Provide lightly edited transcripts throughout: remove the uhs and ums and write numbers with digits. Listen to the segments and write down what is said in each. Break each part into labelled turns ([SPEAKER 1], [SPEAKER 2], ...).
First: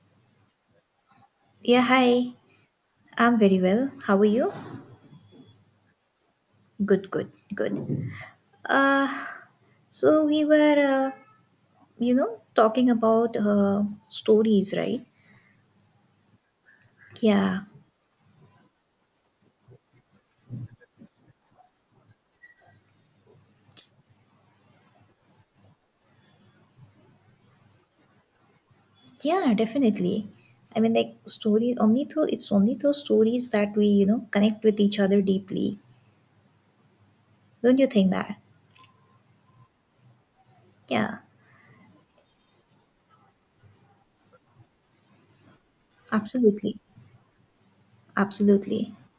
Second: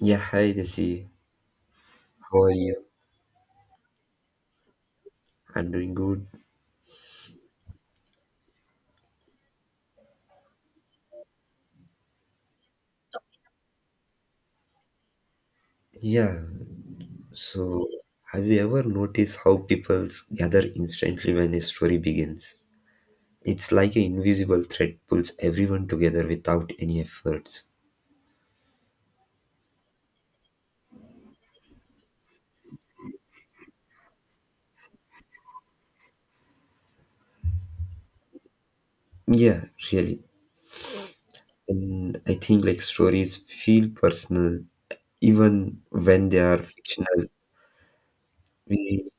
[SPEAKER 1] Yeah, hi Desi.
[SPEAKER 2] Yeah, hi.
[SPEAKER 1] How are you?
[SPEAKER 2] I'm very well. How are you?
[SPEAKER 1] I'm doing good.
[SPEAKER 2] Good, good, good. Uh, so we were, talking about stories, right?
[SPEAKER 1] Yeah,
[SPEAKER 2] Yeah,
[SPEAKER 1] so have you ever noticed how people gather instantly when a story begins? It's like an invisible thread pulls everyone together without any efforts.
[SPEAKER 2] yeah, definitely. I mean, like stories only through it's only through stories that we connect with each other deeply. Don't you think that?
[SPEAKER 1] Yeah, really.
[SPEAKER 2] Yeah,
[SPEAKER 1] And I think, like, stories feel personal even when they are
[SPEAKER 2] absolutely,
[SPEAKER 1] fictional.
[SPEAKER 2] absolutely,
[SPEAKER 1] We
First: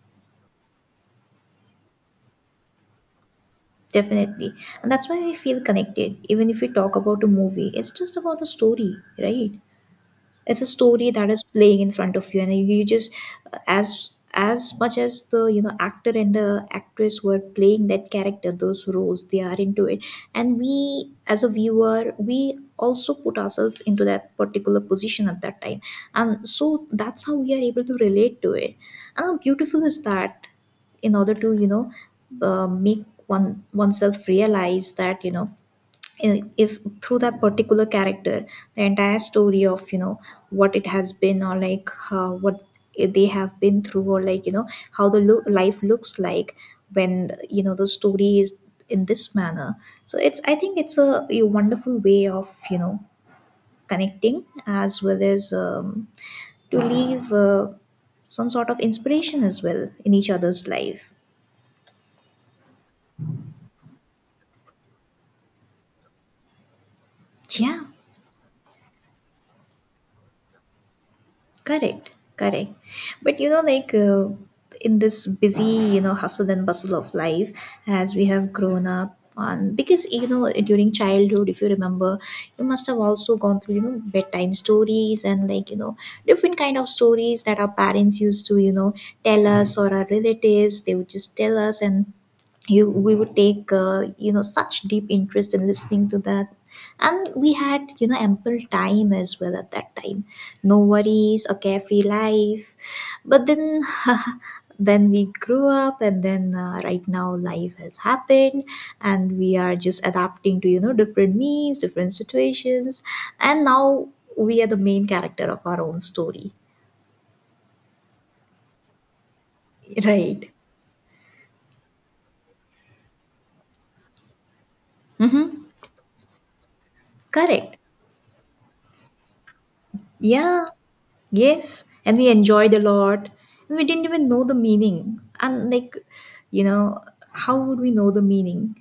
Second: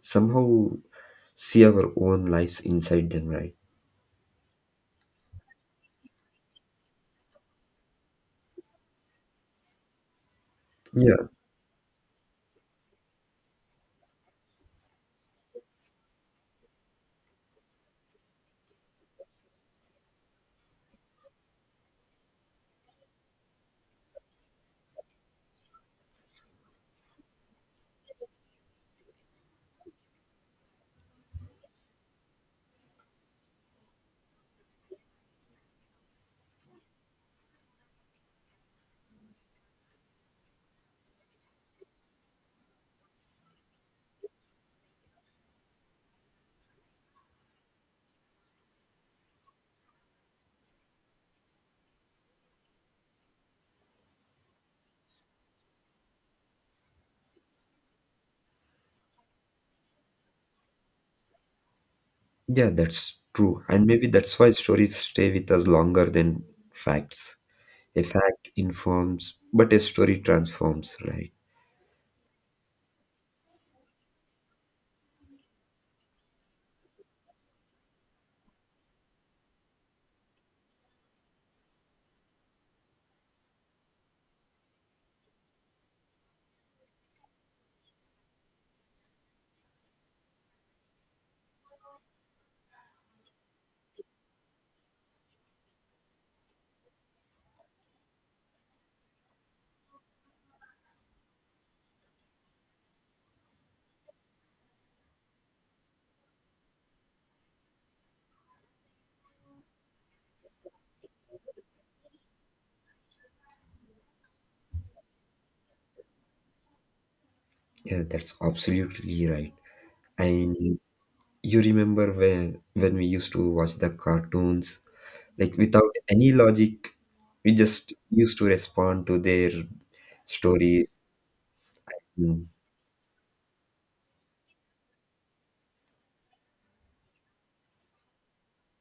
[SPEAKER 1] somehow see our own lives inside them, right?
[SPEAKER 2] definitely. And that's why we feel connected. Even if we talk about a movie, it's just about a story, right? It's a story
[SPEAKER 1] Yeah.
[SPEAKER 2] that is playing in front of you, and you just, as much as the actor and the actress were playing that character, those roles, they are into it, and we, as a viewer, we also put ourselves into that particular position at that time, and so that's how we are able to relate to it. And how beautiful is that, in order to, make oneself realize that, if through that particular character, the entire story of, what it has been, or like, what they have been through, or like, how the life looks like, when, the story is in this manner. So it's, I think, it's a wonderful way of, connecting, as well as, to leave, some sort of inspiration as well in each other's life.
[SPEAKER 1] Yeah, that's true. And maybe that's why stories stay with us longer than facts.
[SPEAKER 2] Yeah.
[SPEAKER 1] A fact informs, but a story transforms, right?
[SPEAKER 2] Correct, correct. But you know, like, in this busy hustle and bustle of life, as we have grown up on, because, you know, during childhood, if you remember, you must have also gone through bedtime stories, and like, different kind of stories that our parents used to tell us, or our relatives. They would just tell us, and you we would take, such deep interest in listening to that. And we had, ample time as well at that time. No worries, a carefree life. But then then we grew up, and then, right now life has happened, and we are just adapting to, different needs, different situations. And now we are the main character of our own story.
[SPEAKER 1] Yeah, that's absolutely right.
[SPEAKER 2] Right.
[SPEAKER 1] And you remember when we used to watch the cartoons,
[SPEAKER 2] Mm-hmm.
[SPEAKER 1] like without any logic, we
[SPEAKER 2] Correct.
[SPEAKER 1] just used to respond to their
[SPEAKER 2] Yeah,
[SPEAKER 1] stories.
[SPEAKER 2] yes. And we
[SPEAKER 1] Mm.
[SPEAKER 2] enjoyed a lot. And we didn't even know the meaning. And, like, you know, how would we know the meaning?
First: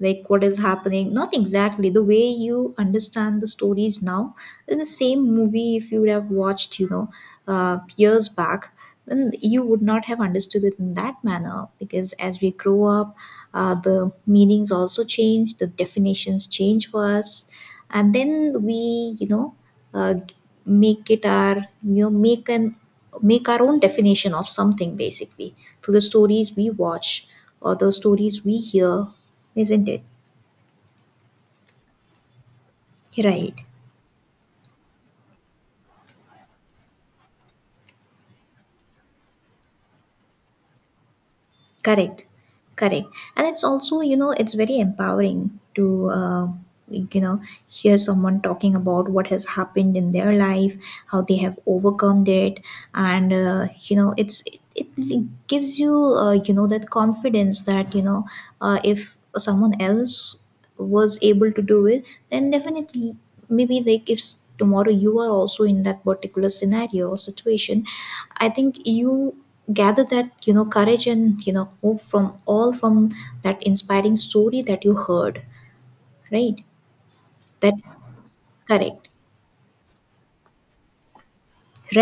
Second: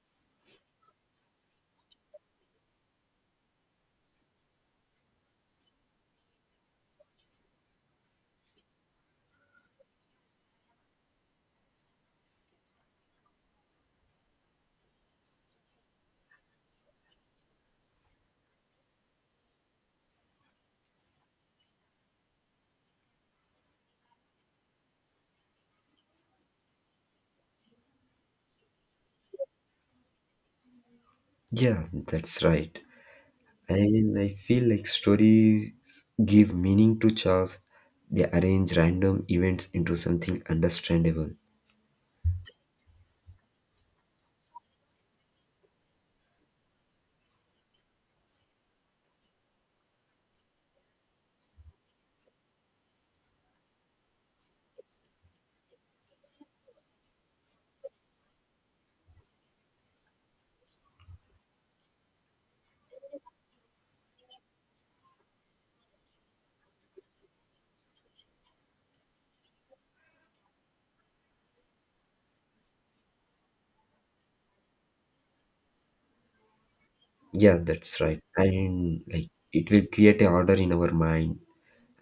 [SPEAKER 2] Like, what is happening? Not exactly. The way you understand the stories now, in the same movie, if you would have watched years back, then you would not have understood it in that manner, because as we grow up, the meanings also change, the definitions change for us, and then we, uh, make it our, make our own definition of something, basically, through the stories we watch, or the stories we hear, isn't it?
[SPEAKER 1] Yeah, that's right.
[SPEAKER 2] Right.
[SPEAKER 1] And I feel like stories give meaning to chores. They arrange random events into something understandable.
[SPEAKER 2] Correct, correct. And it's also, you know, it's very empowering to, like, hear someone talking about what has happened in their life, how they have overcome it. And, it's, it gives you, that confidence that, if someone else was able to do it, then definitely, maybe like, if tomorrow you are also in that particular scenario or situation, I think you gather that, courage and, hope from that inspiring story that you heard, right?
[SPEAKER 1] Yeah,
[SPEAKER 2] That.
[SPEAKER 1] that's right. And
[SPEAKER 2] Correct.
[SPEAKER 1] like it will create a order in our mind,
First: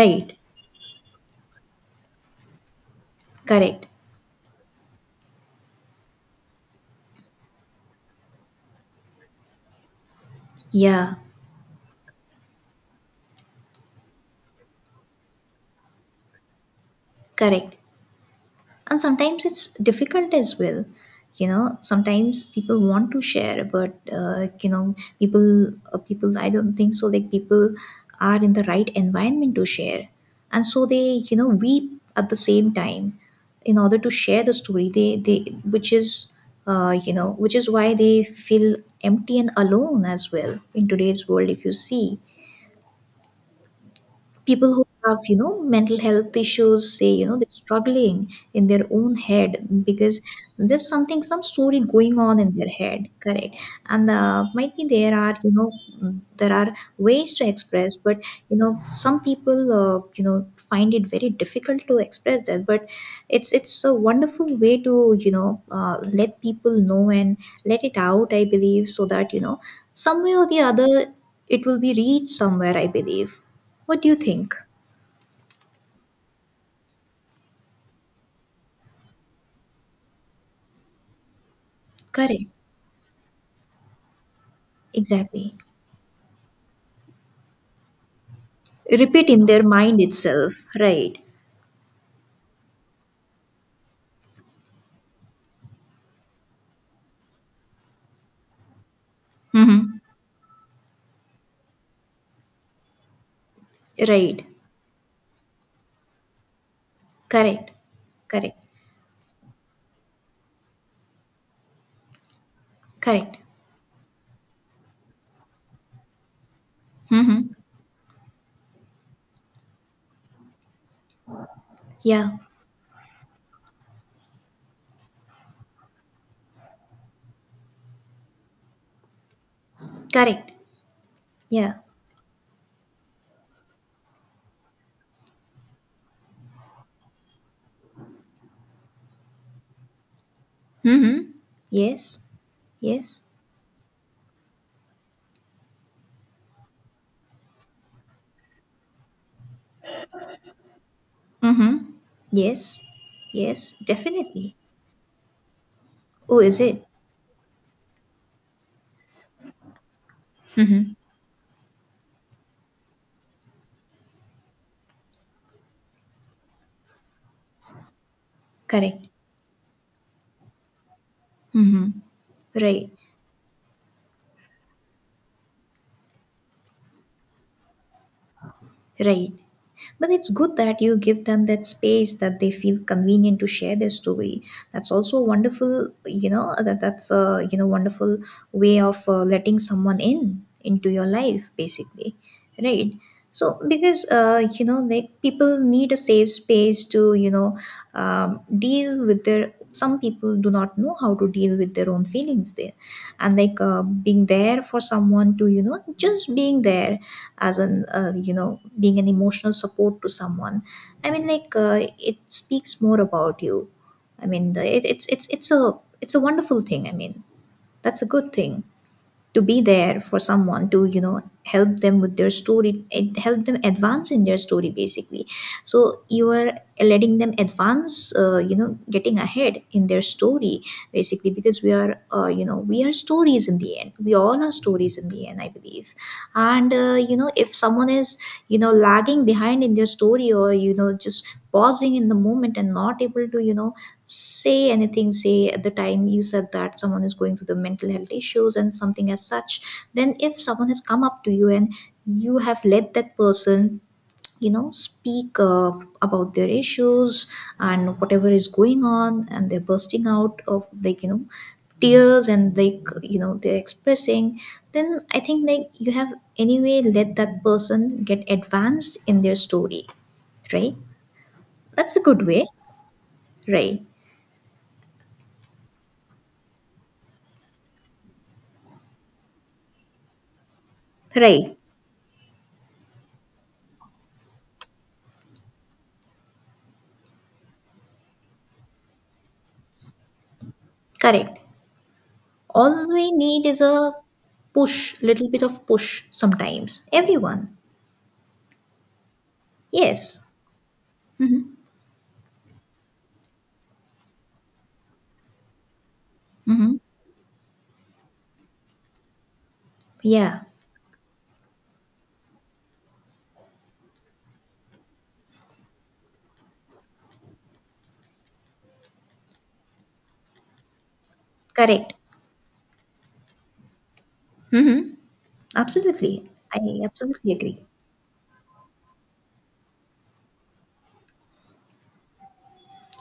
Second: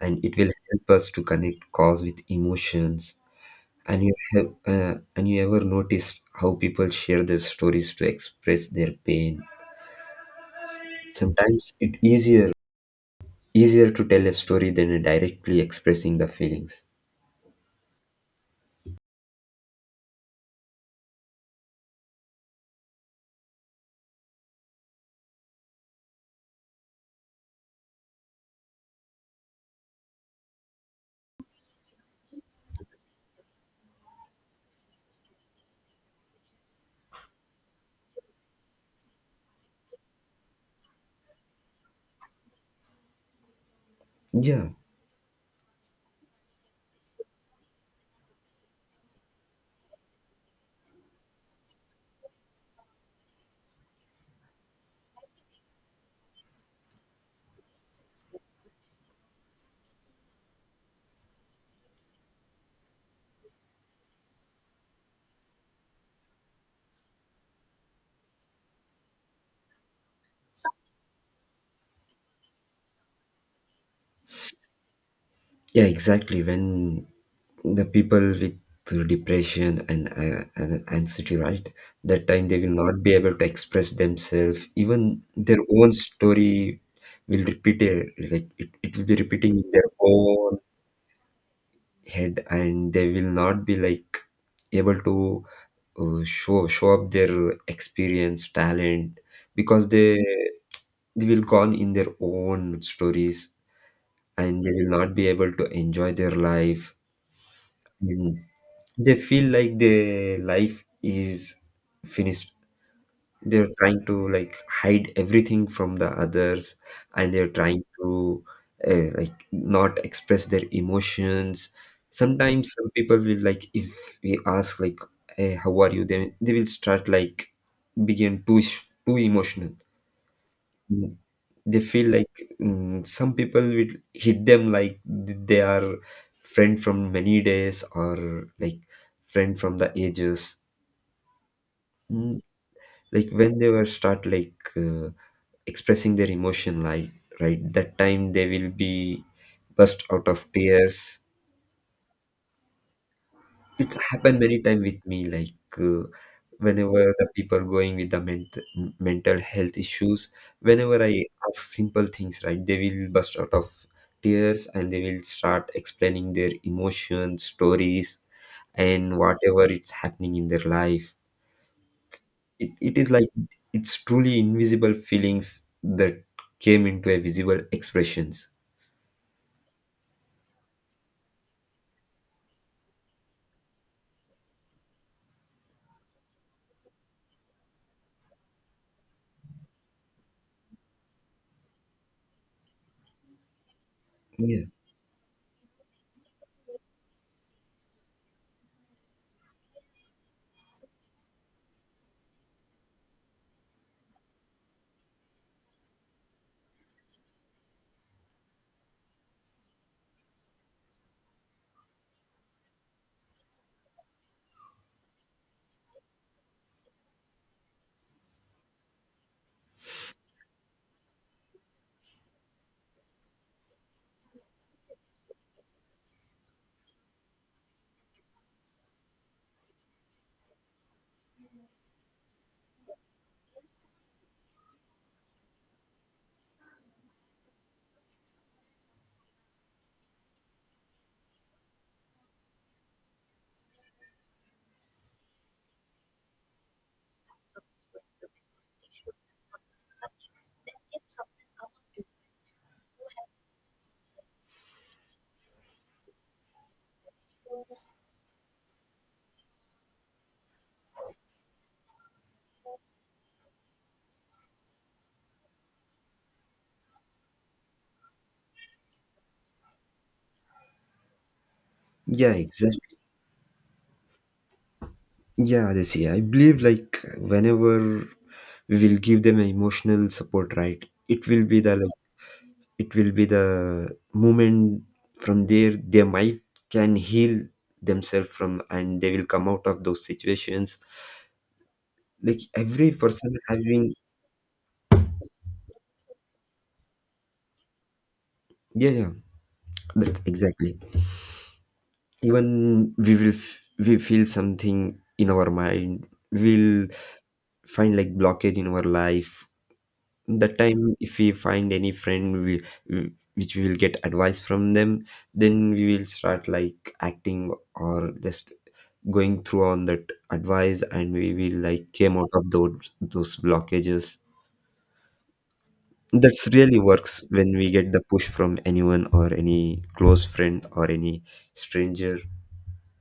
[SPEAKER 1] and it will help us to connect cause with emotions.
[SPEAKER 2] Correct.
[SPEAKER 1] And you ever noticed how people share their stories to express their pain.
[SPEAKER 2] Yeah.
[SPEAKER 1] Sometimes it easier, easier to tell a story than directly expressing the feelings.
[SPEAKER 2] Correct. And sometimes it's difficult as well, you know. Sometimes people want to share, but, people, I don't think so, like, people are in the right environment to share, and so they, weep. At the same time, in order to share the story they which is, which is why they feel empty and alone as well in today's world. If you see,
[SPEAKER 1] Yeah.
[SPEAKER 2] people who have, mental health issues, say, they're struggling in their own head, because there's some story going on in their head. Correct. And, might be there are, you know, there are ways to express, but, some people, find it very difficult to express that. But it's a wonderful way to, let people know and let it out, I believe, so that, some way or the other, it will be reached somewhere, I believe. What do you think?
[SPEAKER 1] Yeah, exactly. When the people with depression and anxiety, right? That
[SPEAKER 2] Correct.
[SPEAKER 1] time they will not be able to express themselves. Even
[SPEAKER 2] Exactly.
[SPEAKER 1] their own story will repeat it. Like it will be
[SPEAKER 2] Repeat in
[SPEAKER 1] repeating
[SPEAKER 2] their
[SPEAKER 1] in their
[SPEAKER 2] mind itself.
[SPEAKER 1] own
[SPEAKER 2] Right.
[SPEAKER 1] head, and they will not be like able to show show up their experience, talent, because
[SPEAKER 2] Mm-hmm.
[SPEAKER 1] they will gone in their own stories,
[SPEAKER 2] Right.
[SPEAKER 1] and they will not be able to enjoy their life.
[SPEAKER 2] Correct.
[SPEAKER 1] And
[SPEAKER 2] Correct.
[SPEAKER 1] they feel like their life is finished.
[SPEAKER 2] Correct.
[SPEAKER 1] They're trying to like hide everything from the others, and they're
[SPEAKER 2] Mm-hmm.
[SPEAKER 1] trying to like not express their emotions.
[SPEAKER 2] Yeah.
[SPEAKER 1] Sometimes some people will, like, if we ask like, hey, how are you, then they will start like begin too, too emotional.
[SPEAKER 2] Correct. Yeah.
[SPEAKER 1] They feel like, some people will hit them like they are friend from many days, or like friend from the ages.
[SPEAKER 2] Mm-hmm. Yes.
[SPEAKER 1] Mm,
[SPEAKER 2] Yes.
[SPEAKER 1] like when they were start like expressing their emotion, like right that time they will be burst out of tears.
[SPEAKER 2] Mm-hmm. Yes. Yes.
[SPEAKER 1] It's happened
[SPEAKER 2] Definitely.
[SPEAKER 1] many times with me, like uh,
[SPEAKER 2] Oh, is it?
[SPEAKER 1] whenever the people going with the mental health issues,
[SPEAKER 2] Mm-hmm.
[SPEAKER 1] whenever I ask simple things, right, they will burst out of tears, and they will start explaining their emotions, stories,
[SPEAKER 2] Correct.
[SPEAKER 1] and whatever it's happening in their life.
[SPEAKER 2] Mm-hmm.
[SPEAKER 1] It,
[SPEAKER 2] Right.
[SPEAKER 1] it is like it's truly invisible feelings that came into a visible expressions.
[SPEAKER 2] Right. But it's good that you give them that space, that they feel convenient to share their story. That's also a wonderful, you know, that that's a you know wonderful way of, letting someone in into your life, basically, right? So because,
[SPEAKER 1] Yeah.
[SPEAKER 2] like, people need a safe space to, deal with their. Some people do not know how to deal with their own feelings there, and like, being there for someone, to, just being there, as an you know being an emotional support to someone. I mean, like, it speaks more about you. I mean, the, it, it's a, it's a wonderful thing, I mean, that's a good thing. To be there for someone, to, help them with their story, help them advance in their story, basically. So you are letting them advance, getting ahead in their story, basically, because we are we are stories in the end. We all are stories in the end, I believe. And, if someone is, lagging behind in their story, or, just pausing in the moment and not able to, say anything. Say at the time you said that someone is going through the mental health issues and something as such, then if someone has come up to you, and you have let that person, speak, about their issues and whatever is going on, and they're bursting out of, like, tears, and like, they're expressing, then I think, like, you have anyway let that person get advanced in their story, right? That's a good
[SPEAKER 1] Yeah,
[SPEAKER 2] way.
[SPEAKER 1] exactly.
[SPEAKER 2] Right.
[SPEAKER 1] Yeah, they see. I believe like whenever we'll give them emotional support, right? It will
[SPEAKER 2] Right.
[SPEAKER 1] be the like it will be the moment. From there they might can heal themselves from, and they will come out of those situations.
[SPEAKER 2] Correct.
[SPEAKER 1] Like
[SPEAKER 2] All
[SPEAKER 1] every
[SPEAKER 2] we
[SPEAKER 1] person
[SPEAKER 2] need is
[SPEAKER 1] having,
[SPEAKER 2] a push little bit of push sometimes, everyone.
[SPEAKER 1] yeah, yeah, that's
[SPEAKER 2] Yes.
[SPEAKER 1] exactly. Even we will we feel something in our mind.
[SPEAKER 2] Mm-hmm.
[SPEAKER 1] We'll find like blockage in our life.
[SPEAKER 2] Yeah.
[SPEAKER 1] That time if we find any friend, we which we will get advice from them, then we will start like acting or just going through on that advice, and we will like
[SPEAKER 2] Correct.
[SPEAKER 1] came out of those blockages.
[SPEAKER 2] Mm-hmm. Absolutely.
[SPEAKER 1] That's
[SPEAKER 2] I
[SPEAKER 1] really works
[SPEAKER 2] absolutely
[SPEAKER 1] when
[SPEAKER 2] agree.
[SPEAKER 1] we get the push from anyone or any close friend or any stranger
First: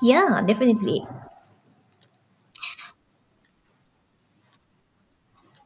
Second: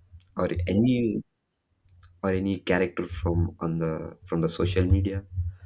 [SPEAKER 2] Yeah,
[SPEAKER 1] or
[SPEAKER 2] definitely.
[SPEAKER 1] any, or any character from on the, from the social media.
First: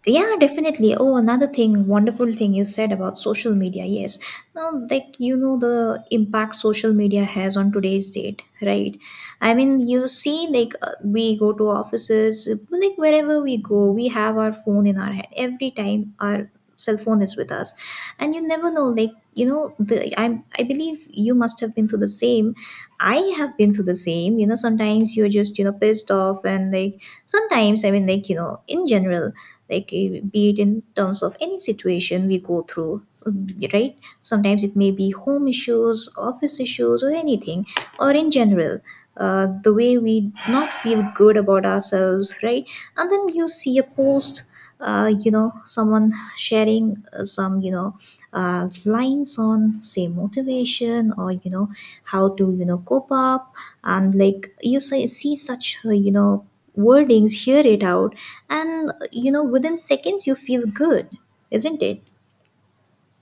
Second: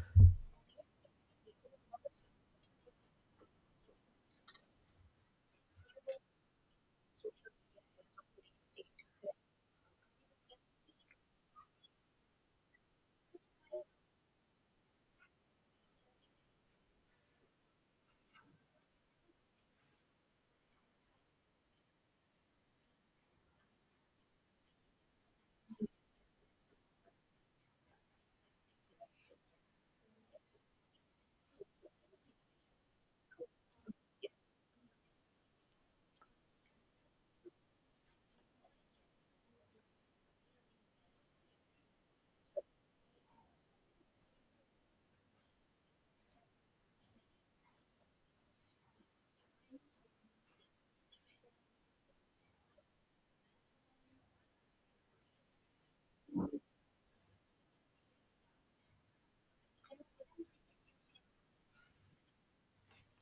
[SPEAKER 2] Yeah, definitely. Oh, another thing, wonderful thing you said about social media. Yes. Now, like, you know, the impact social media has on today's date, right? I mean, you see, like, we go to offices, like, wherever we go, we have our phone in our hand. Every time our cell phone is with us. And you never know, like, you know, I believe you must have been through the same. I have been through the same. You know, sometimes you're just, you know, pissed off, and like, sometimes, I mean, like, you know, in general, like, be it in terms of any situation we go through, so, right, sometimes it may be home issues, office issues, or anything, or in general, the way we not feel good about ourselves, right. And then you see a post, someone sharing, some, lines on, say, motivation, or, how to, cope up. And like, you say see such, wordings, hear it out, and you know, within seconds you feel good, isn't it?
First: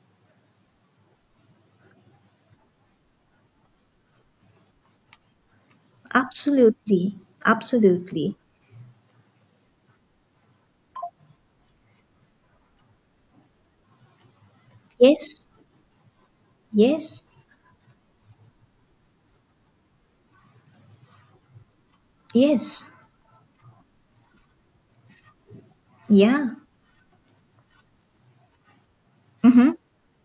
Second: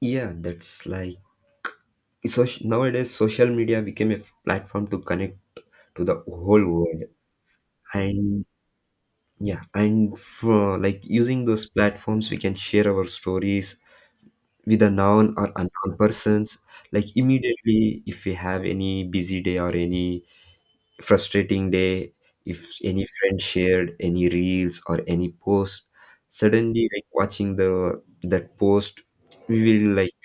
[SPEAKER 1] Yeah, that's like, so nowadays social media became a platform to connect to the whole world.
[SPEAKER 2] Absolutely, absolutely.
[SPEAKER 1] And yeah, and for like using those platforms we can share our stories with a known or
[SPEAKER 2] Yes,
[SPEAKER 1] unknown persons. Like
[SPEAKER 2] yes,
[SPEAKER 1] immediately if we have any busy day or any frustrating day, if
[SPEAKER 2] yes.
[SPEAKER 1] any friend shared any reels or any post,
[SPEAKER 2] Yeah.
[SPEAKER 1] suddenly like watching the that post, we
[SPEAKER 2] Mm-hmm.
[SPEAKER 1] will like,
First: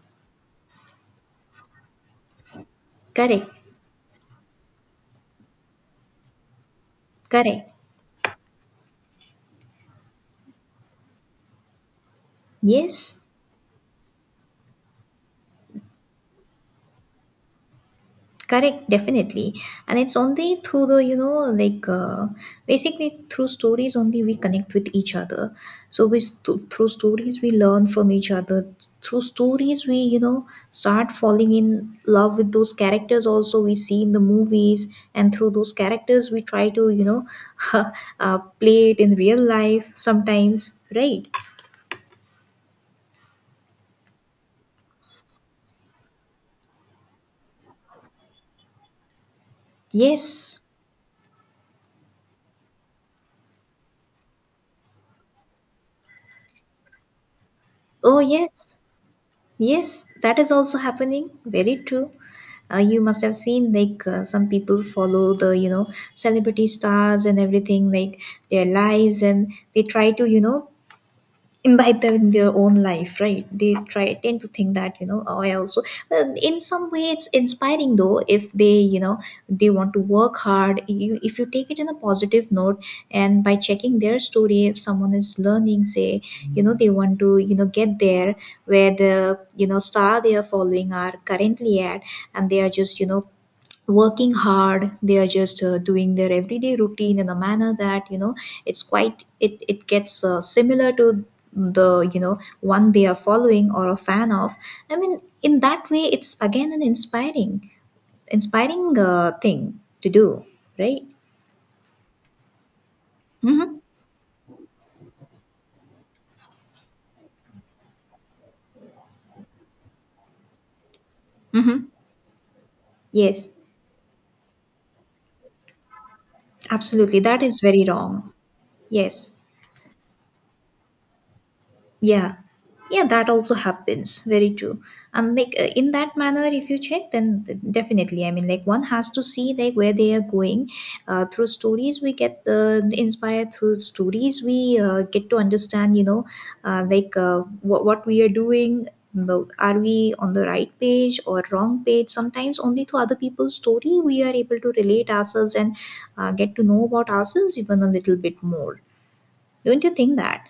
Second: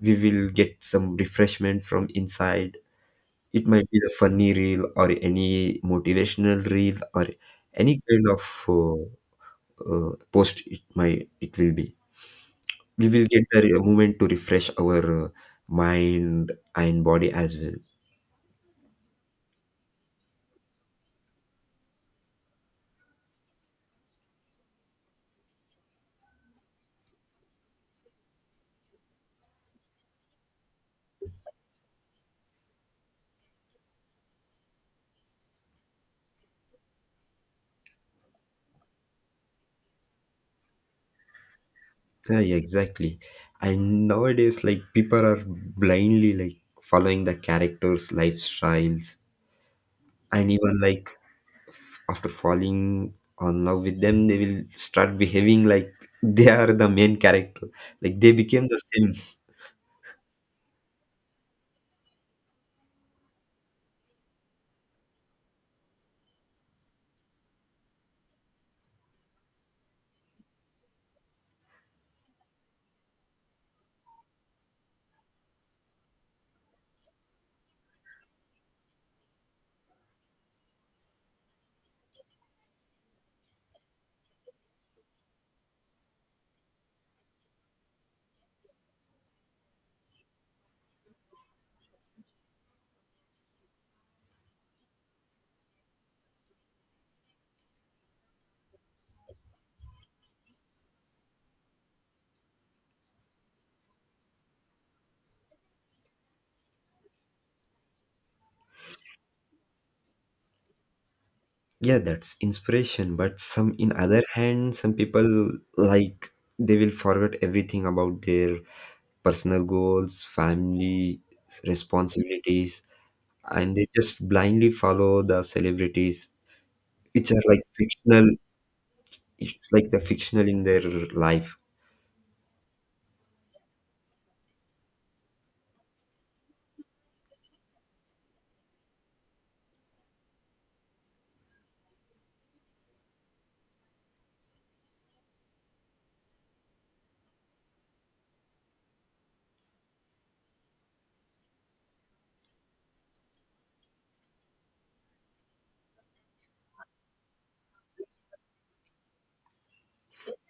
[SPEAKER 1] we will get some refreshment from inside.
[SPEAKER 2] Correct,
[SPEAKER 1] It might be a funny reel or any motivational reel or
[SPEAKER 2] correct.
[SPEAKER 1] any kind of, uh, post it might it will be. We
[SPEAKER 2] Yes.
[SPEAKER 1] will get the moment to refresh our mind and body as well.
[SPEAKER 2] Correct. Definitely. And it's only through the, like, basically through stories only we connect with each other. So we, through stories we learn from each other. Through stories we, start falling in love with those characters also we see in the movies. And through those characters we try to, play it in real life sometimes, right?
[SPEAKER 1] Yeah, yeah, exactly. And nowadays, like people are blindly like following the characters' lifestyles, and
[SPEAKER 2] Yes.
[SPEAKER 1] even like after falling on love with them, they will start behaving like they are the main character. Like
[SPEAKER 2] Oh,
[SPEAKER 1] they became
[SPEAKER 2] yes.
[SPEAKER 1] the same.
[SPEAKER 2] Yes, that is also happening. Very true. You must have seen like some people follow the celebrity stars and everything like their lives, and they try to imbibe them in their own life, right? They try, tend to think that oh, I also, well, in some way it's inspiring though if they they want to work hard. You, if you take it in a positive note and by checking their story, if someone is learning, say, they want to get there where the star they are following are currently at, and they are just working hard, they are just doing their everyday routine in a manner that it's quite, it gets similar to the one they are following or a fan of. I mean, in that way, it's again an inspiring, inspiring thing to do, right?
[SPEAKER 1] Yeah, that's inspiration, but some
[SPEAKER 2] Mm-hmm.
[SPEAKER 1] in other hand some people like, they will forget everything about their personal goals, family,
[SPEAKER 2] Mm-hmm.
[SPEAKER 1] responsibilities,
[SPEAKER 2] Yes.
[SPEAKER 1] and they just blindly follow the celebrities,
[SPEAKER 2] Absolutely,
[SPEAKER 1] which
[SPEAKER 2] that
[SPEAKER 1] are
[SPEAKER 2] is
[SPEAKER 1] like
[SPEAKER 2] very
[SPEAKER 1] fictional.
[SPEAKER 2] wrong. Yes.
[SPEAKER 1] It's like the fictional in their life.
[SPEAKER 2] Yeah, yeah, that also happens. Very true. And like in that manner, if you check, then definitely. I mean, like one has to see like where they are going. Through stories, we get inspired. Through stories, we get to understand. Like what we are doing. But are we on the right page or wrong page? Sometimes only through other people's story we are able to relate ourselves and get to know about ourselves even a little bit more. Don't you think that?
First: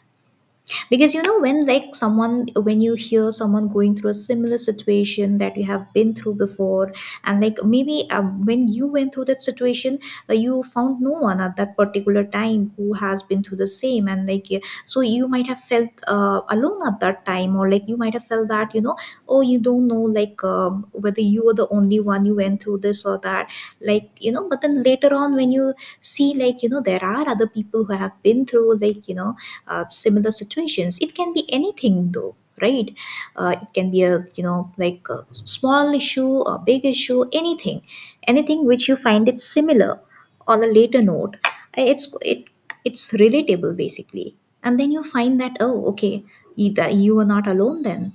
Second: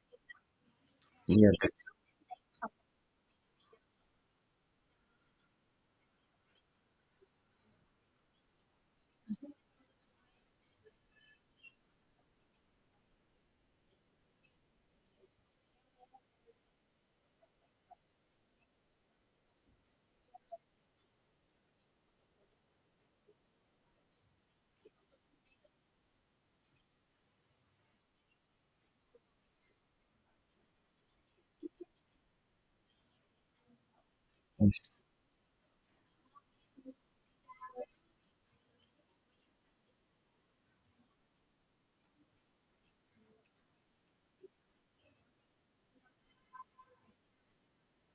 [SPEAKER 2] Because
[SPEAKER 1] Yeah,
[SPEAKER 2] when like someone, when you hear someone going through a similar situation that you have been through before, and like maybe when you went through that situation, you found no one at that particular time who has been through the same, and like yeah, so you might have felt alone at that time, or like you might have felt that oh, you don't know like whether you were the only one you went through this or that, like but then later on when you see like there are other people who have been through like similar situations. It can be anything though, right? It can be a
[SPEAKER 1] that's,
[SPEAKER 2] like a small issue, a big issue, anything, anything which you find it similar. On a later note, it's relatable basically, and then you find that oh okay, you, that you are not alone then.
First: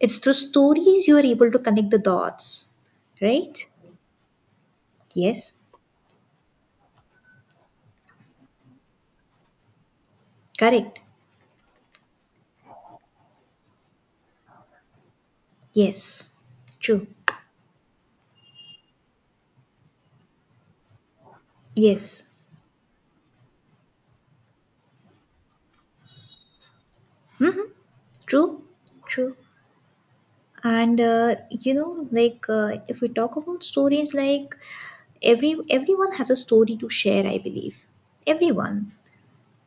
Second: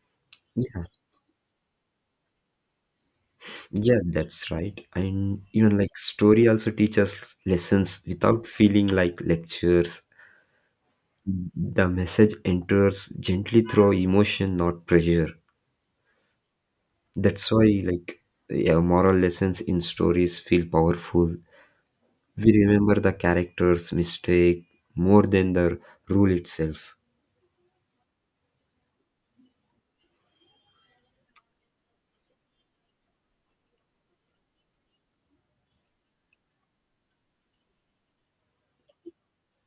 [SPEAKER 2] It's through
[SPEAKER 1] yeah,
[SPEAKER 2] stories you are able to connect the dots, right?
[SPEAKER 1] yeah, that's right. And
[SPEAKER 2] Yes.
[SPEAKER 1] you know, like story also teaches lessons without feeling like lectures.
[SPEAKER 2] Correct.
[SPEAKER 1] The message enters gently through emotion, not pressure.
[SPEAKER 2] Yes. True.
[SPEAKER 1] That's why like, yeah, moral lessons in stories feel powerful.
[SPEAKER 2] Yes.
[SPEAKER 1] We remember the characters mistake more than the rule itself.
[SPEAKER 2] True. True. And like if we talk about stories, like everyone has a story to share, I believe. Everyone,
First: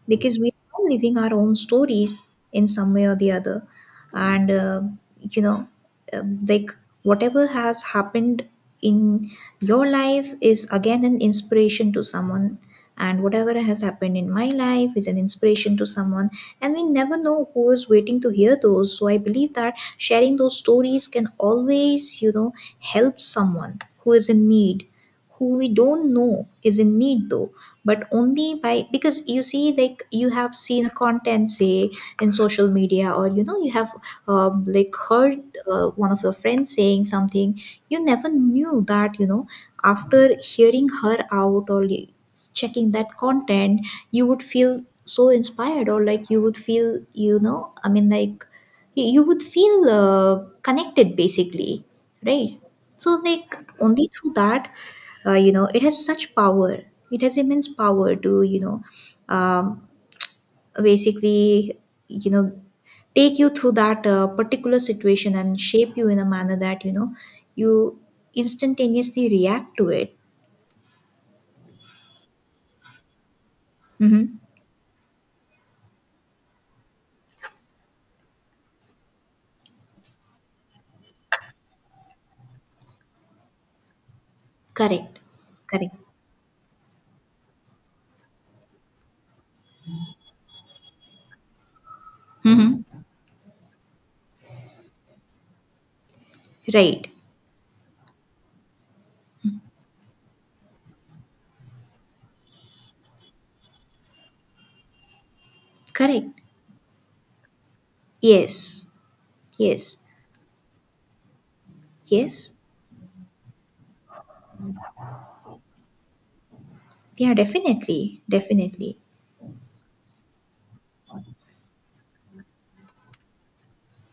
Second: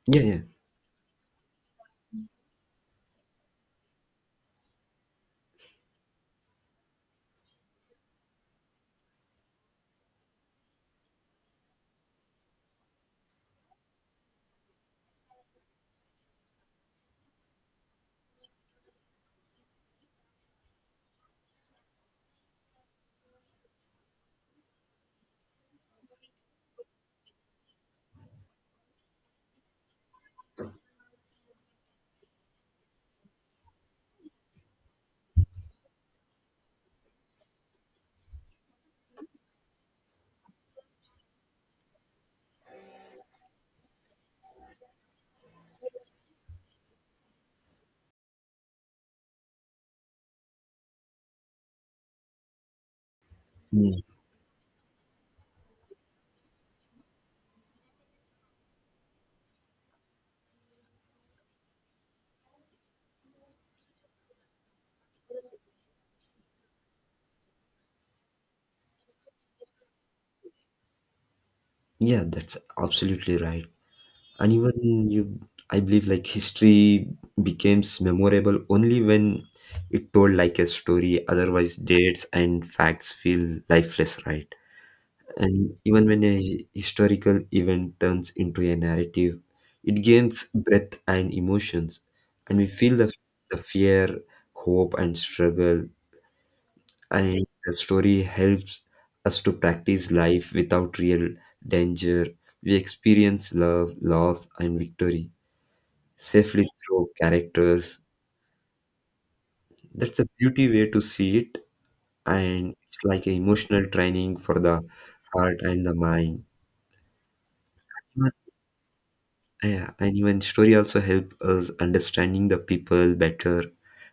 [SPEAKER 1] Yeah,
[SPEAKER 2] because
[SPEAKER 1] yeah.
[SPEAKER 2] we are all living our own stories in some way or the other. And you know like whatever has happened in your life is again an inspiration to someone, and whatever has happened in my life is an inspiration to someone, and we never know who is waiting to hear those. So I believe that sharing those stories can always help someone who is in need, who we don't know is in need though. But only by, because you see, like you have seen content, say, in social media, or you have like heard one of your friends saying something, you never knew that after hearing her out or checking that content, you would feel so inspired, or like you would feel, like you would feel connected basically, right? So like
[SPEAKER 1] Mm.
[SPEAKER 2] only through that, it has such power. It has immense power to um, basically you know take you through that particular situation and shape you in a manner that you instantaneously react to it.
[SPEAKER 1] Yeah, that's absolutely right.
[SPEAKER 2] Mm-hmm.
[SPEAKER 1] And even you, I believe like history becomes memorable only when it told like a story, otherwise dates and facts feel lifeless, right?
[SPEAKER 2] Correct.
[SPEAKER 1] And
[SPEAKER 2] Correct.
[SPEAKER 1] even when a historical event turns into a narrative, it gains breadth and emotions, and we feel
[SPEAKER 2] Mm-hmm.
[SPEAKER 1] the fear, hope, and struggle.
[SPEAKER 2] Right.
[SPEAKER 1] And the story helps us to practice life without real danger. We experience love, loss, and victory
[SPEAKER 2] Correct.
[SPEAKER 1] safely through characters.
[SPEAKER 2] Yes. Yes.
[SPEAKER 1] That's a beauty way to see it,
[SPEAKER 2] Yes.
[SPEAKER 1] and it's like an emotional training for the heart and the mind.
[SPEAKER 2] Yeah, definitely, definitely.
[SPEAKER 1] Yeah, and even story also help us understanding the people better.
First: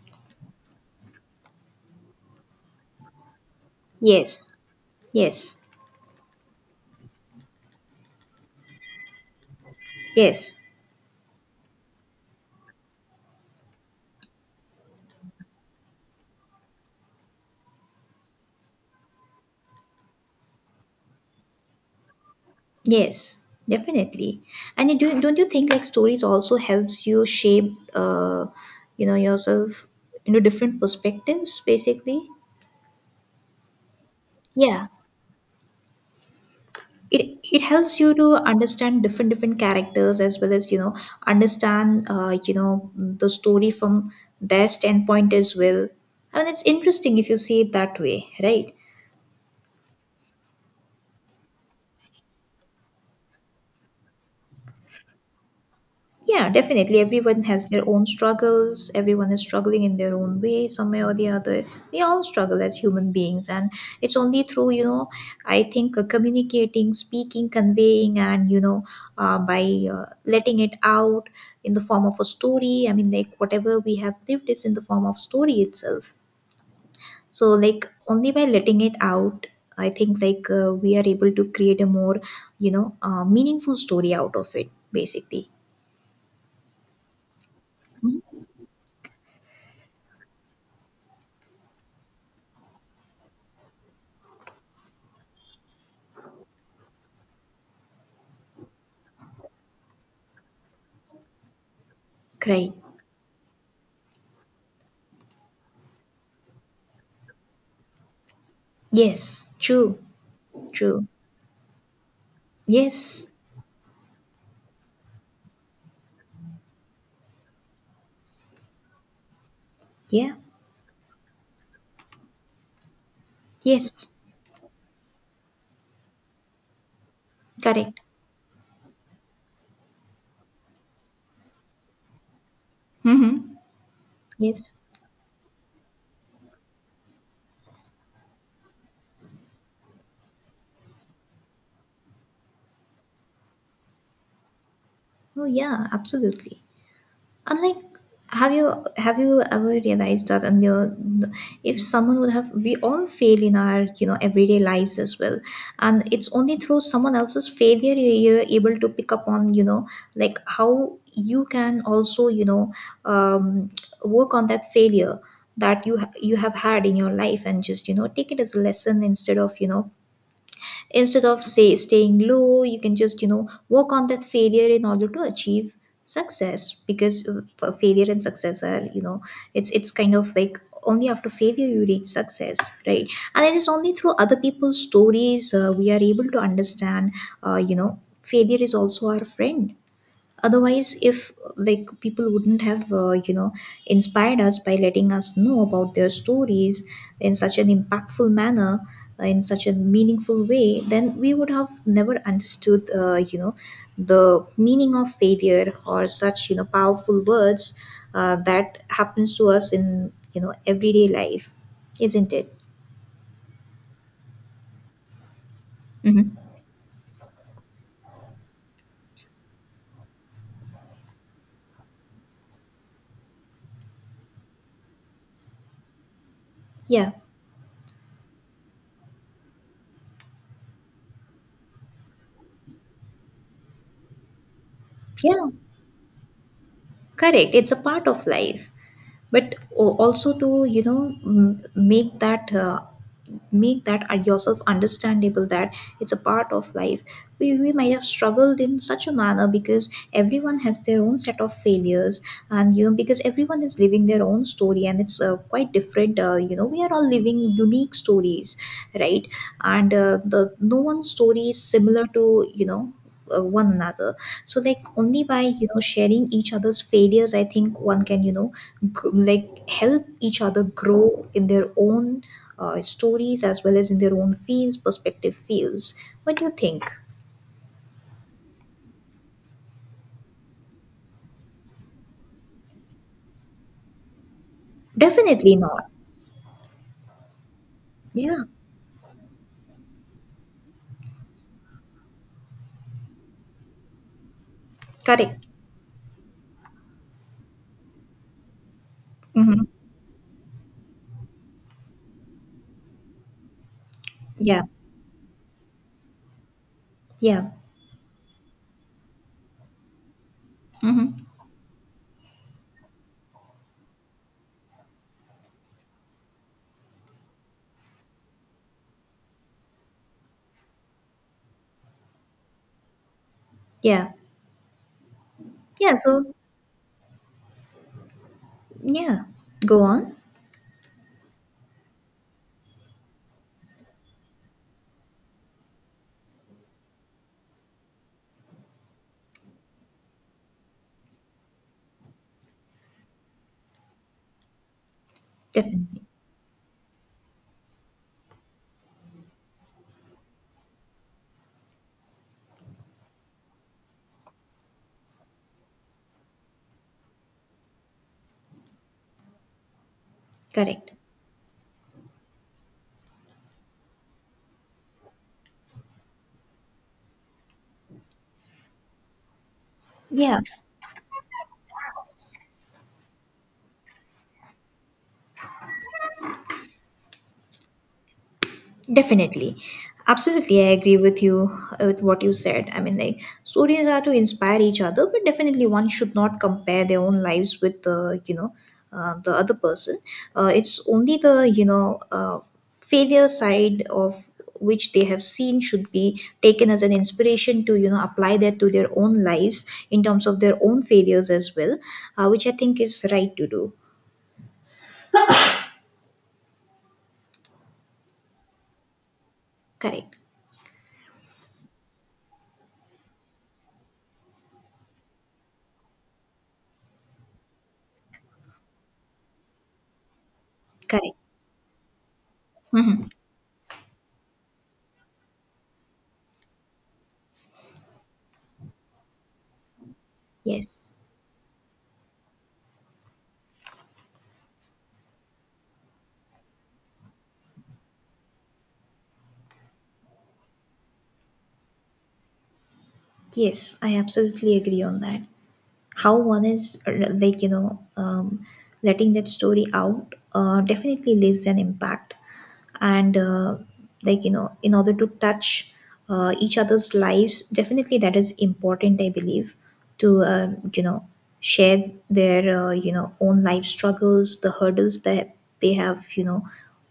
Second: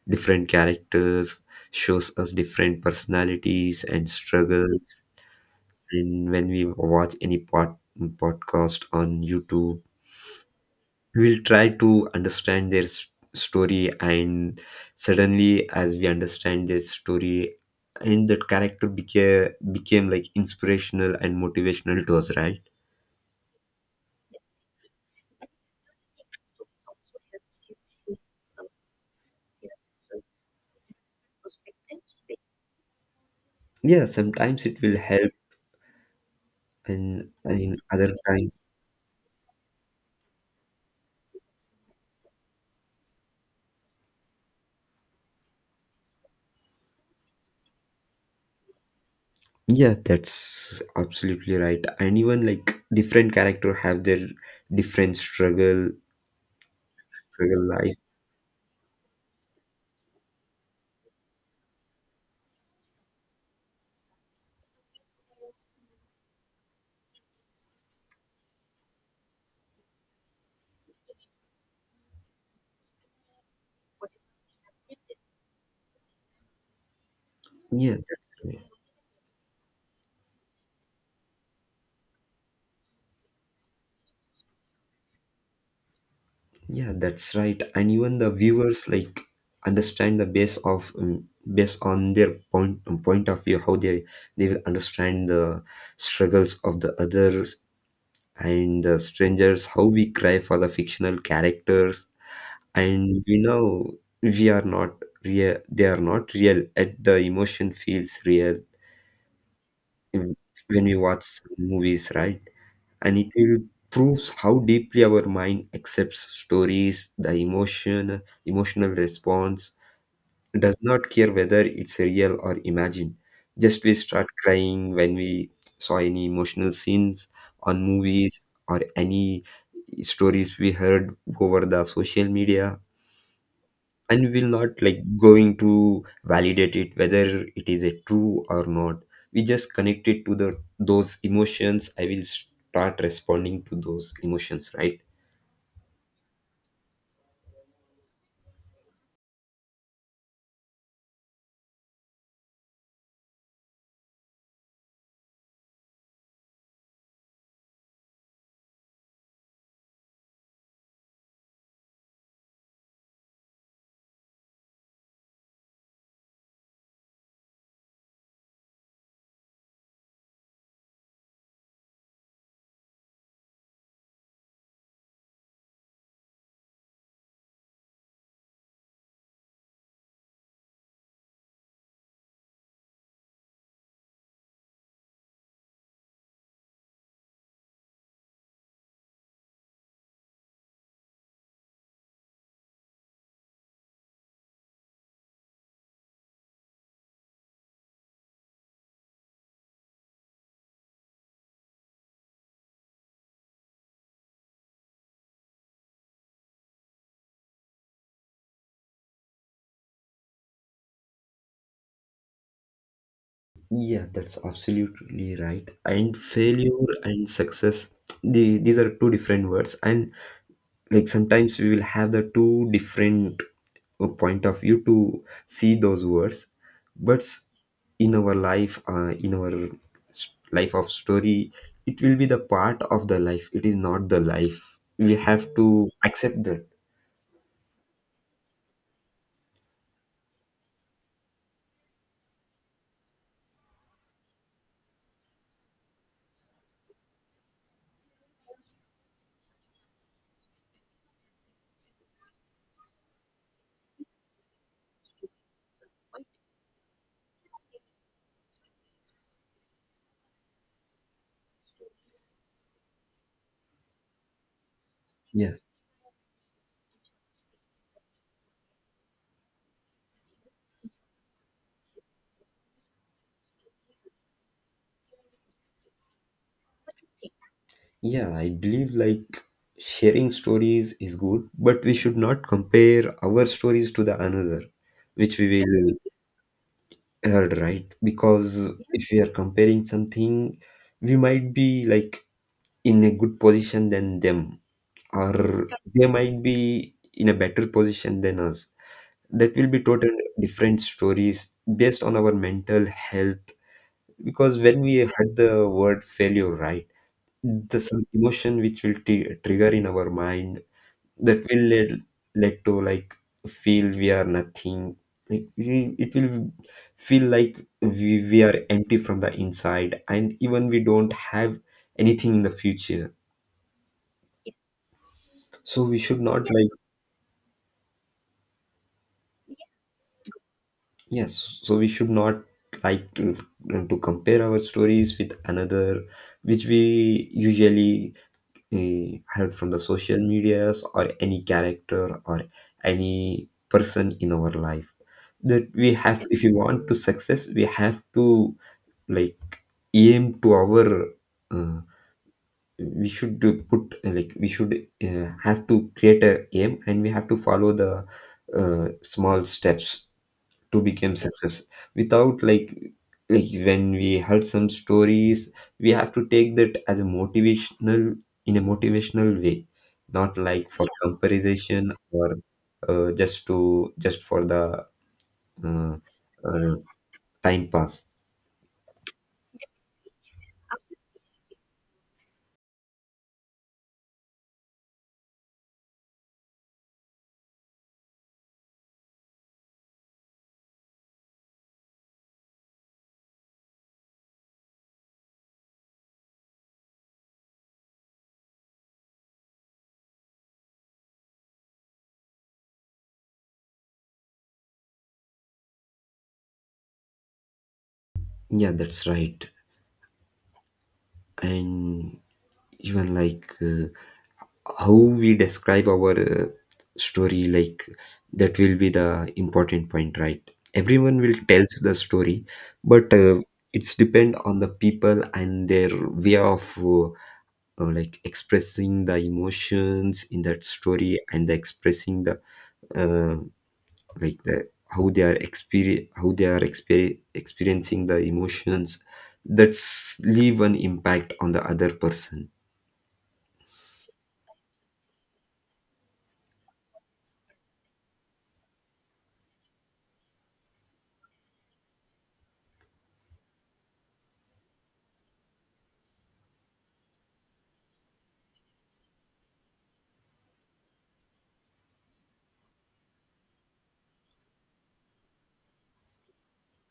[SPEAKER 1] Different characters shows us different personalities and
[SPEAKER 2] Yes.
[SPEAKER 1] struggles.
[SPEAKER 2] Yes.
[SPEAKER 1] And when we watch any podcast on YouTube,
[SPEAKER 2] Yes.
[SPEAKER 1] we'll try to understand their story. And suddenly, as we understand their story, and that character became, became like inspirational and motivational to us, right?
[SPEAKER 2] Yes, definitely. And you do, don't you think like stories also helps you shape, yourself into different perspectives, basically?
[SPEAKER 1] Yeah, sometimes it
[SPEAKER 2] Yeah.
[SPEAKER 1] will help, and
[SPEAKER 2] It
[SPEAKER 1] in
[SPEAKER 2] helps
[SPEAKER 1] other
[SPEAKER 2] you to
[SPEAKER 1] times,
[SPEAKER 2] understand different characters as well as understand the story from their standpoint as well. I mean, it's interesting if you see it that way, right?
[SPEAKER 1] yeah, that's absolutely right. And even like different character have their different struggle,
[SPEAKER 2] Yeah, definitely. Everyone
[SPEAKER 1] struggle
[SPEAKER 2] has their
[SPEAKER 1] life.
[SPEAKER 2] own struggles. Everyone is struggling in their own way, some way or the other. We all struggle as human beings, and it's only through, I think communicating, speaking, conveying, and by letting it out in the form of a story. I mean, like whatever we have lived is in the form of story itself. So like
[SPEAKER 1] Yeah,
[SPEAKER 2] only
[SPEAKER 1] that's
[SPEAKER 2] by
[SPEAKER 1] right.
[SPEAKER 2] letting it out, I think like we are able to create a more meaningful story out of it, basically.
[SPEAKER 1] Yeah, that's right. And even the viewers like understand the base of, based on their point of view, how they will understand the struggles of the others and the strangers. How we cry for the fictional characters,
[SPEAKER 2] Right.
[SPEAKER 1] and we know we are not real. They are not real. At the emotion feels real
[SPEAKER 2] Yes, true,
[SPEAKER 1] w- when we
[SPEAKER 2] true.
[SPEAKER 1] watch some movies, right? And it
[SPEAKER 2] Yes,
[SPEAKER 1] will proves how deeply our mind accepts stories, the emotion, emotional response
[SPEAKER 2] yeah,
[SPEAKER 1] does not care whether it's real or imagined. Just we
[SPEAKER 2] yes,
[SPEAKER 1] start crying when we saw any emotional scenes on
[SPEAKER 2] correct.
[SPEAKER 1] movies or any stories we heard over the social media,
[SPEAKER 2] Mm-hmm.
[SPEAKER 1] and we'll
[SPEAKER 2] Yes.
[SPEAKER 1] not like going to validate it whether it is a true or not. We just connect it to the, those emotions. I will start responding to those emotions, right?
[SPEAKER 2] Oh, yeah, absolutely. And like, have you ever realized that? And the, if someone would have, we all fail in our everyday lives as well, and it's only through someone else's failure you're able to pick up on like how you can also um, work on that failure that you have had in your life, and just take it as a lesson instead of instead of, say, staying low. You can just work on that failure in order to achieve success, because failure and success are it's kind of like only after failure you reach success, right? And it is only through other people's stories we are able to understand failure is also our friend. Otherwise, if like people wouldn't have inspired us by letting us know about their stories in such an impactful manner, in such a meaningful way, then we would have never understood the meaning of failure or such powerful words that happens to us in everyday life, isn't it?
[SPEAKER 1] Yeah, that's absolutely right. And
[SPEAKER 2] Hmm.
[SPEAKER 1] failure and success, the, these are two different words, and like sometimes we will have the two different point of view to see those words.
[SPEAKER 2] Yeah.
[SPEAKER 1] But in our life, in our life of story, it will be the part of the life. It is not the life. We have
[SPEAKER 2] Yeah.
[SPEAKER 1] to accept that.
[SPEAKER 2] Correct, it's a part of life. But also to make that yourself understandable that it's a part of life. We might have struggled in such a manner because everyone has their own set of failures, and because everyone is living their own story, and it's quite different. We are all living unique stories, right? And the no one's story is similar to one another. So like only by
[SPEAKER 1] Yeah,
[SPEAKER 2] sharing each other's failures, I think one can like help each other grow in their own stories, as well as in their own fields, perspective fields. What do you think?
[SPEAKER 1] yeah. I believe like sharing stories is good, but we should not compare our stories to the another which we
[SPEAKER 2] Definitely not.
[SPEAKER 1] will heard, right?
[SPEAKER 2] Yeah.
[SPEAKER 1] Because if we are comparing something, we might be like in a good position than them,
[SPEAKER 2] Correct.
[SPEAKER 1] or they might be in a better position than us. That
[SPEAKER 2] Mm-hmm.
[SPEAKER 1] will be total different stories based on our mental health. Because
[SPEAKER 2] Yeah.
[SPEAKER 1] when we heard the word failure, right,
[SPEAKER 2] Yeah.
[SPEAKER 1] the some emotion which will trigger in our mind,
[SPEAKER 2] Mm-hmm.
[SPEAKER 1] that will lead, lead to like feel we are nothing. Like we, it will feel like we are empty from the inside, and even we don't have anything in the future.
[SPEAKER 2] Yeah.
[SPEAKER 1] So
[SPEAKER 2] Yeah,
[SPEAKER 1] we should
[SPEAKER 2] so,
[SPEAKER 1] not like,
[SPEAKER 2] yeah, go on.
[SPEAKER 1] yes, so we should not like to compare our stories with another, which we usually heard from the social medias or any character or any person in our life. That we
[SPEAKER 2] Definitely.
[SPEAKER 1] have, if we want to success, we have to like aim to our. Uh, we should do put like we should have to create a aim, and we have to follow the small steps to
[SPEAKER 2] Correct.
[SPEAKER 1] become success. Without like, like when we heard some stories, we have to take that as a motivational, in a motivational way, not
[SPEAKER 2] Yeah.
[SPEAKER 1] like for comparison or just to just for the uh, uh, time pass.
[SPEAKER 2] Definitely. Absolutely, I agree with you with what you said. I mean, like stories are to inspire each other, but definitely one should not compare their own lives with the the other person. It's only the failure side of which they have seen should be taken as an inspiration to apply that to their own lives in terms of their own failures as well, which I think is right to do.
[SPEAKER 1] Yeah, that's right.
[SPEAKER 2] Correct.
[SPEAKER 1] And even like, how we describe our story like, that will be the important point, right?
[SPEAKER 2] Correct.
[SPEAKER 1] Everyone will tells the story,
[SPEAKER 2] Mhm.
[SPEAKER 1] but it's depend on the people and their way of like expressing the emotions in that
[SPEAKER 2] Yes.
[SPEAKER 1] story, and the expressing the uh, like the how they are exper, how they are experiencing the emotions, that's leave an impact on the other person.
[SPEAKER 2] Yes, I absolutely agree on that. How one is like letting that story out definitely leaves an impact. And like in order to touch each other's lives, definitely that is important, I believe, to you know share their own life struggles, the hurdles that they have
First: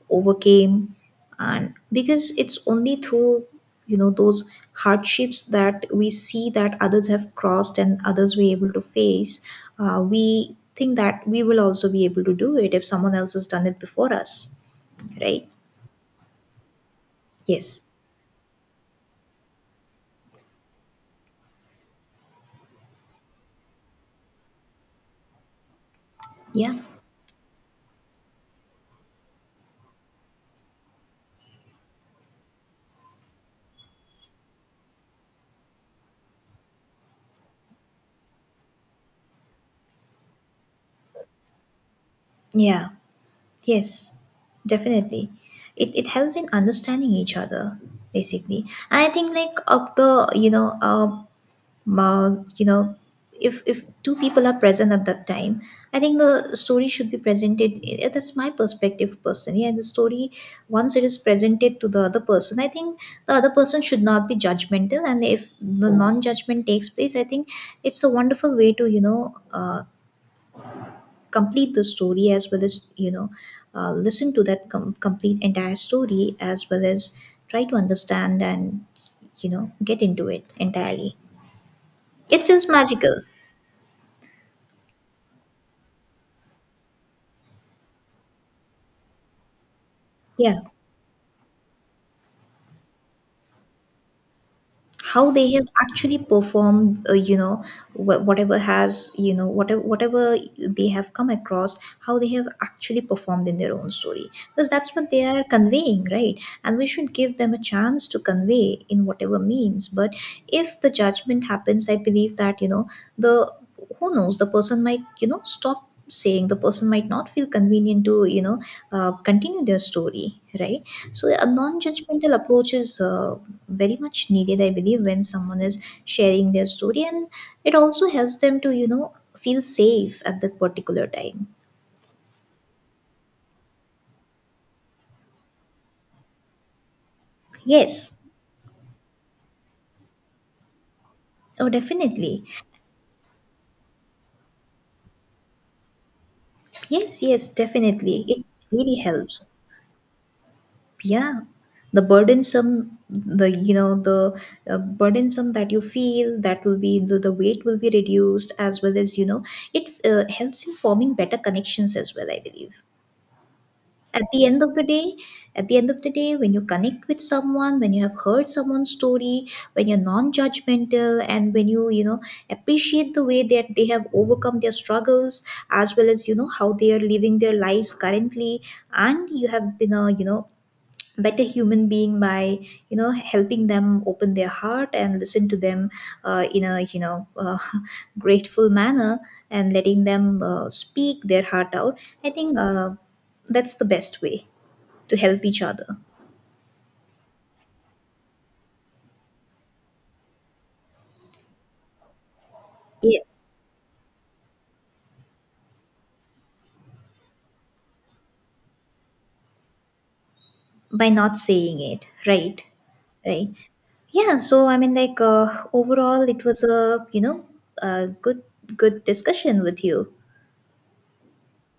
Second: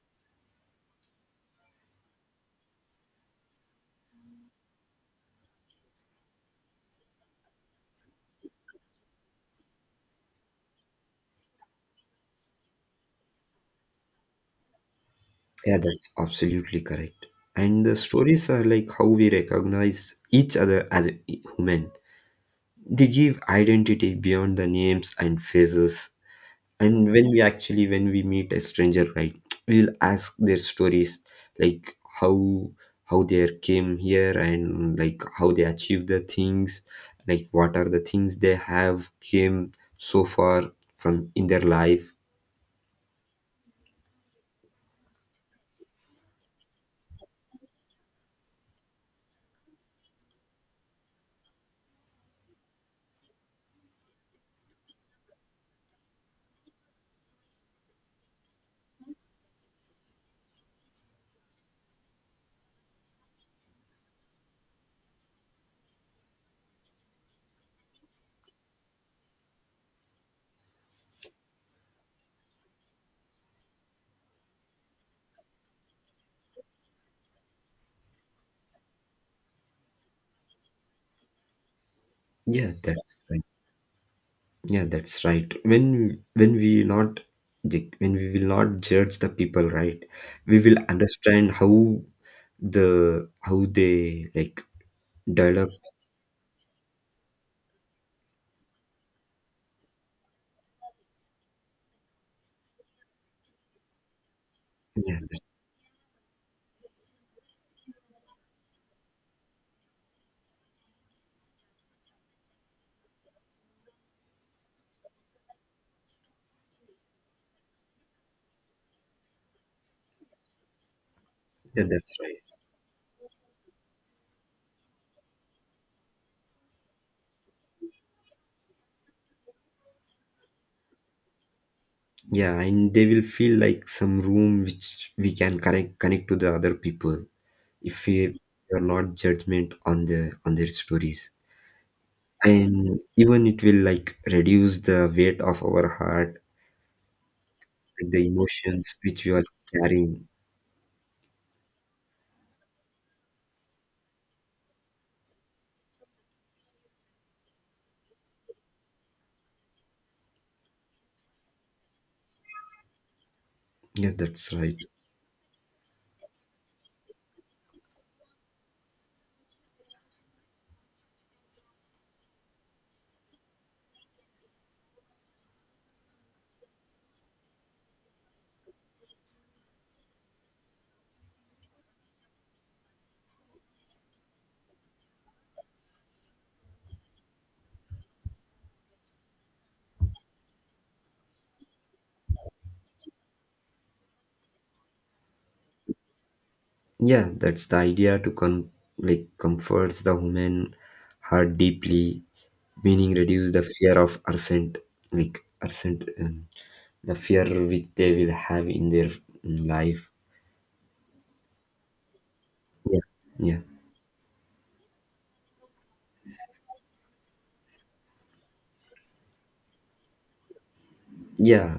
[SPEAKER 2] overcame. And because it's only through those hardships that we see that others have crossed and others were able to face, we think that we will also be able to do it if someone else has done it before us, right?
[SPEAKER 1] Yeah, that's absolutely correct.
[SPEAKER 2] Yes.
[SPEAKER 1] And the stories are like how we recognize each other as a human. They give identity beyond the names and faces.
[SPEAKER 2] Yeah.
[SPEAKER 1] And when we actually when we meet a stranger, right, we'll ask their stories, like how they came here, and like how they achieved the things, like what are the things they have came so far from in their life.
[SPEAKER 2] Yeah. Yes. Definitely. It helps in understanding each other basically. And I think like of the uh, you know if two people are present at that time, I think the story should be presented. Eh, that's my perspective personally. And the story once it is presented to the other person, I think the other person should not be judgmental. And if the non-judgment takes place, I think it's a wonderful way to complete the story, as well as listen to that complete entire story, as well as try to understand and get into it entirely. It feels
[SPEAKER 1] Yeah,
[SPEAKER 2] magical.
[SPEAKER 1] that's right. Yeah, that's right. When we not when we will not judge the people, right?
[SPEAKER 2] Yeah.
[SPEAKER 1] We will understand how the how they like
[SPEAKER 2] How they have
[SPEAKER 1] develop.
[SPEAKER 2] actually performed whatever has whatever they have come across, how they have actually performed in their own story, because that's what
[SPEAKER 1] Yeah,
[SPEAKER 2] they
[SPEAKER 1] that's,
[SPEAKER 2] are conveying, right? And we should give them a chance to convey in whatever means. But if the judgment happens, I believe that the, who knows, the person might stop saying, the person might not feel convenient to continue their story, right? So a
[SPEAKER 1] yeah, that's
[SPEAKER 2] non-judgmental
[SPEAKER 1] right.
[SPEAKER 2] approach is very much needed, I believe, when someone is sharing their story, and it also helps them to feel safe at that particular time.
[SPEAKER 1] Yeah, and they will feel like some room which we can connect, connect to the other people if
[SPEAKER 2] Yes.
[SPEAKER 1] we are not judgment on the, on their stories.
[SPEAKER 2] Oh, definitely.
[SPEAKER 1] And even it will like reduce the weight of our heart
[SPEAKER 2] Yes, yes,
[SPEAKER 1] and
[SPEAKER 2] definitely,
[SPEAKER 1] the
[SPEAKER 2] it really
[SPEAKER 1] emotions which we are
[SPEAKER 2] helps.
[SPEAKER 1] carrying.
[SPEAKER 2] Yeah. The burdensome, the the burdensome that you feel, that will be, the weight will be reduced, as well as it helps in forming better connections as well, I believe.
[SPEAKER 1] Yeah,
[SPEAKER 2] At the
[SPEAKER 1] that's
[SPEAKER 2] end of
[SPEAKER 1] right.
[SPEAKER 2] the day, at the end of the day, when you connect with someone, when you have heard someone's story, when you're non-judgmental, and when you know appreciate the way that they have overcome their struggles, as well as how they are living their lives currently, and you have been a better human being by helping them open their heart and listen to them in a grateful manner, and letting them speak their heart out, I think that's the best way to help each other.
[SPEAKER 1] Yeah, that's the idea to con, like comforts the human heart deeply, meaning
[SPEAKER 2] Yes,
[SPEAKER 1] reduce the fear of absent, like absent, the fear which they will have in their, life.
[SPEAKER 2] by not saying it, right?
[SPEAKER 1] Yeah,
[SPEAKER 2] Right.
[SPEAKER 1] yeah,
[SPEAKER 2] Yeah, so I mean like overall, it was a a good good discussion with you.
[SPEAKER 1] yeah,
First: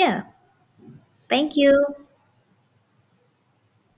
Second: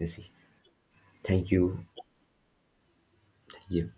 [SPEAKER 1] I see. Thank
[SPEAKER 2] Thank you.
[SPEAKER 1] you. Thank you.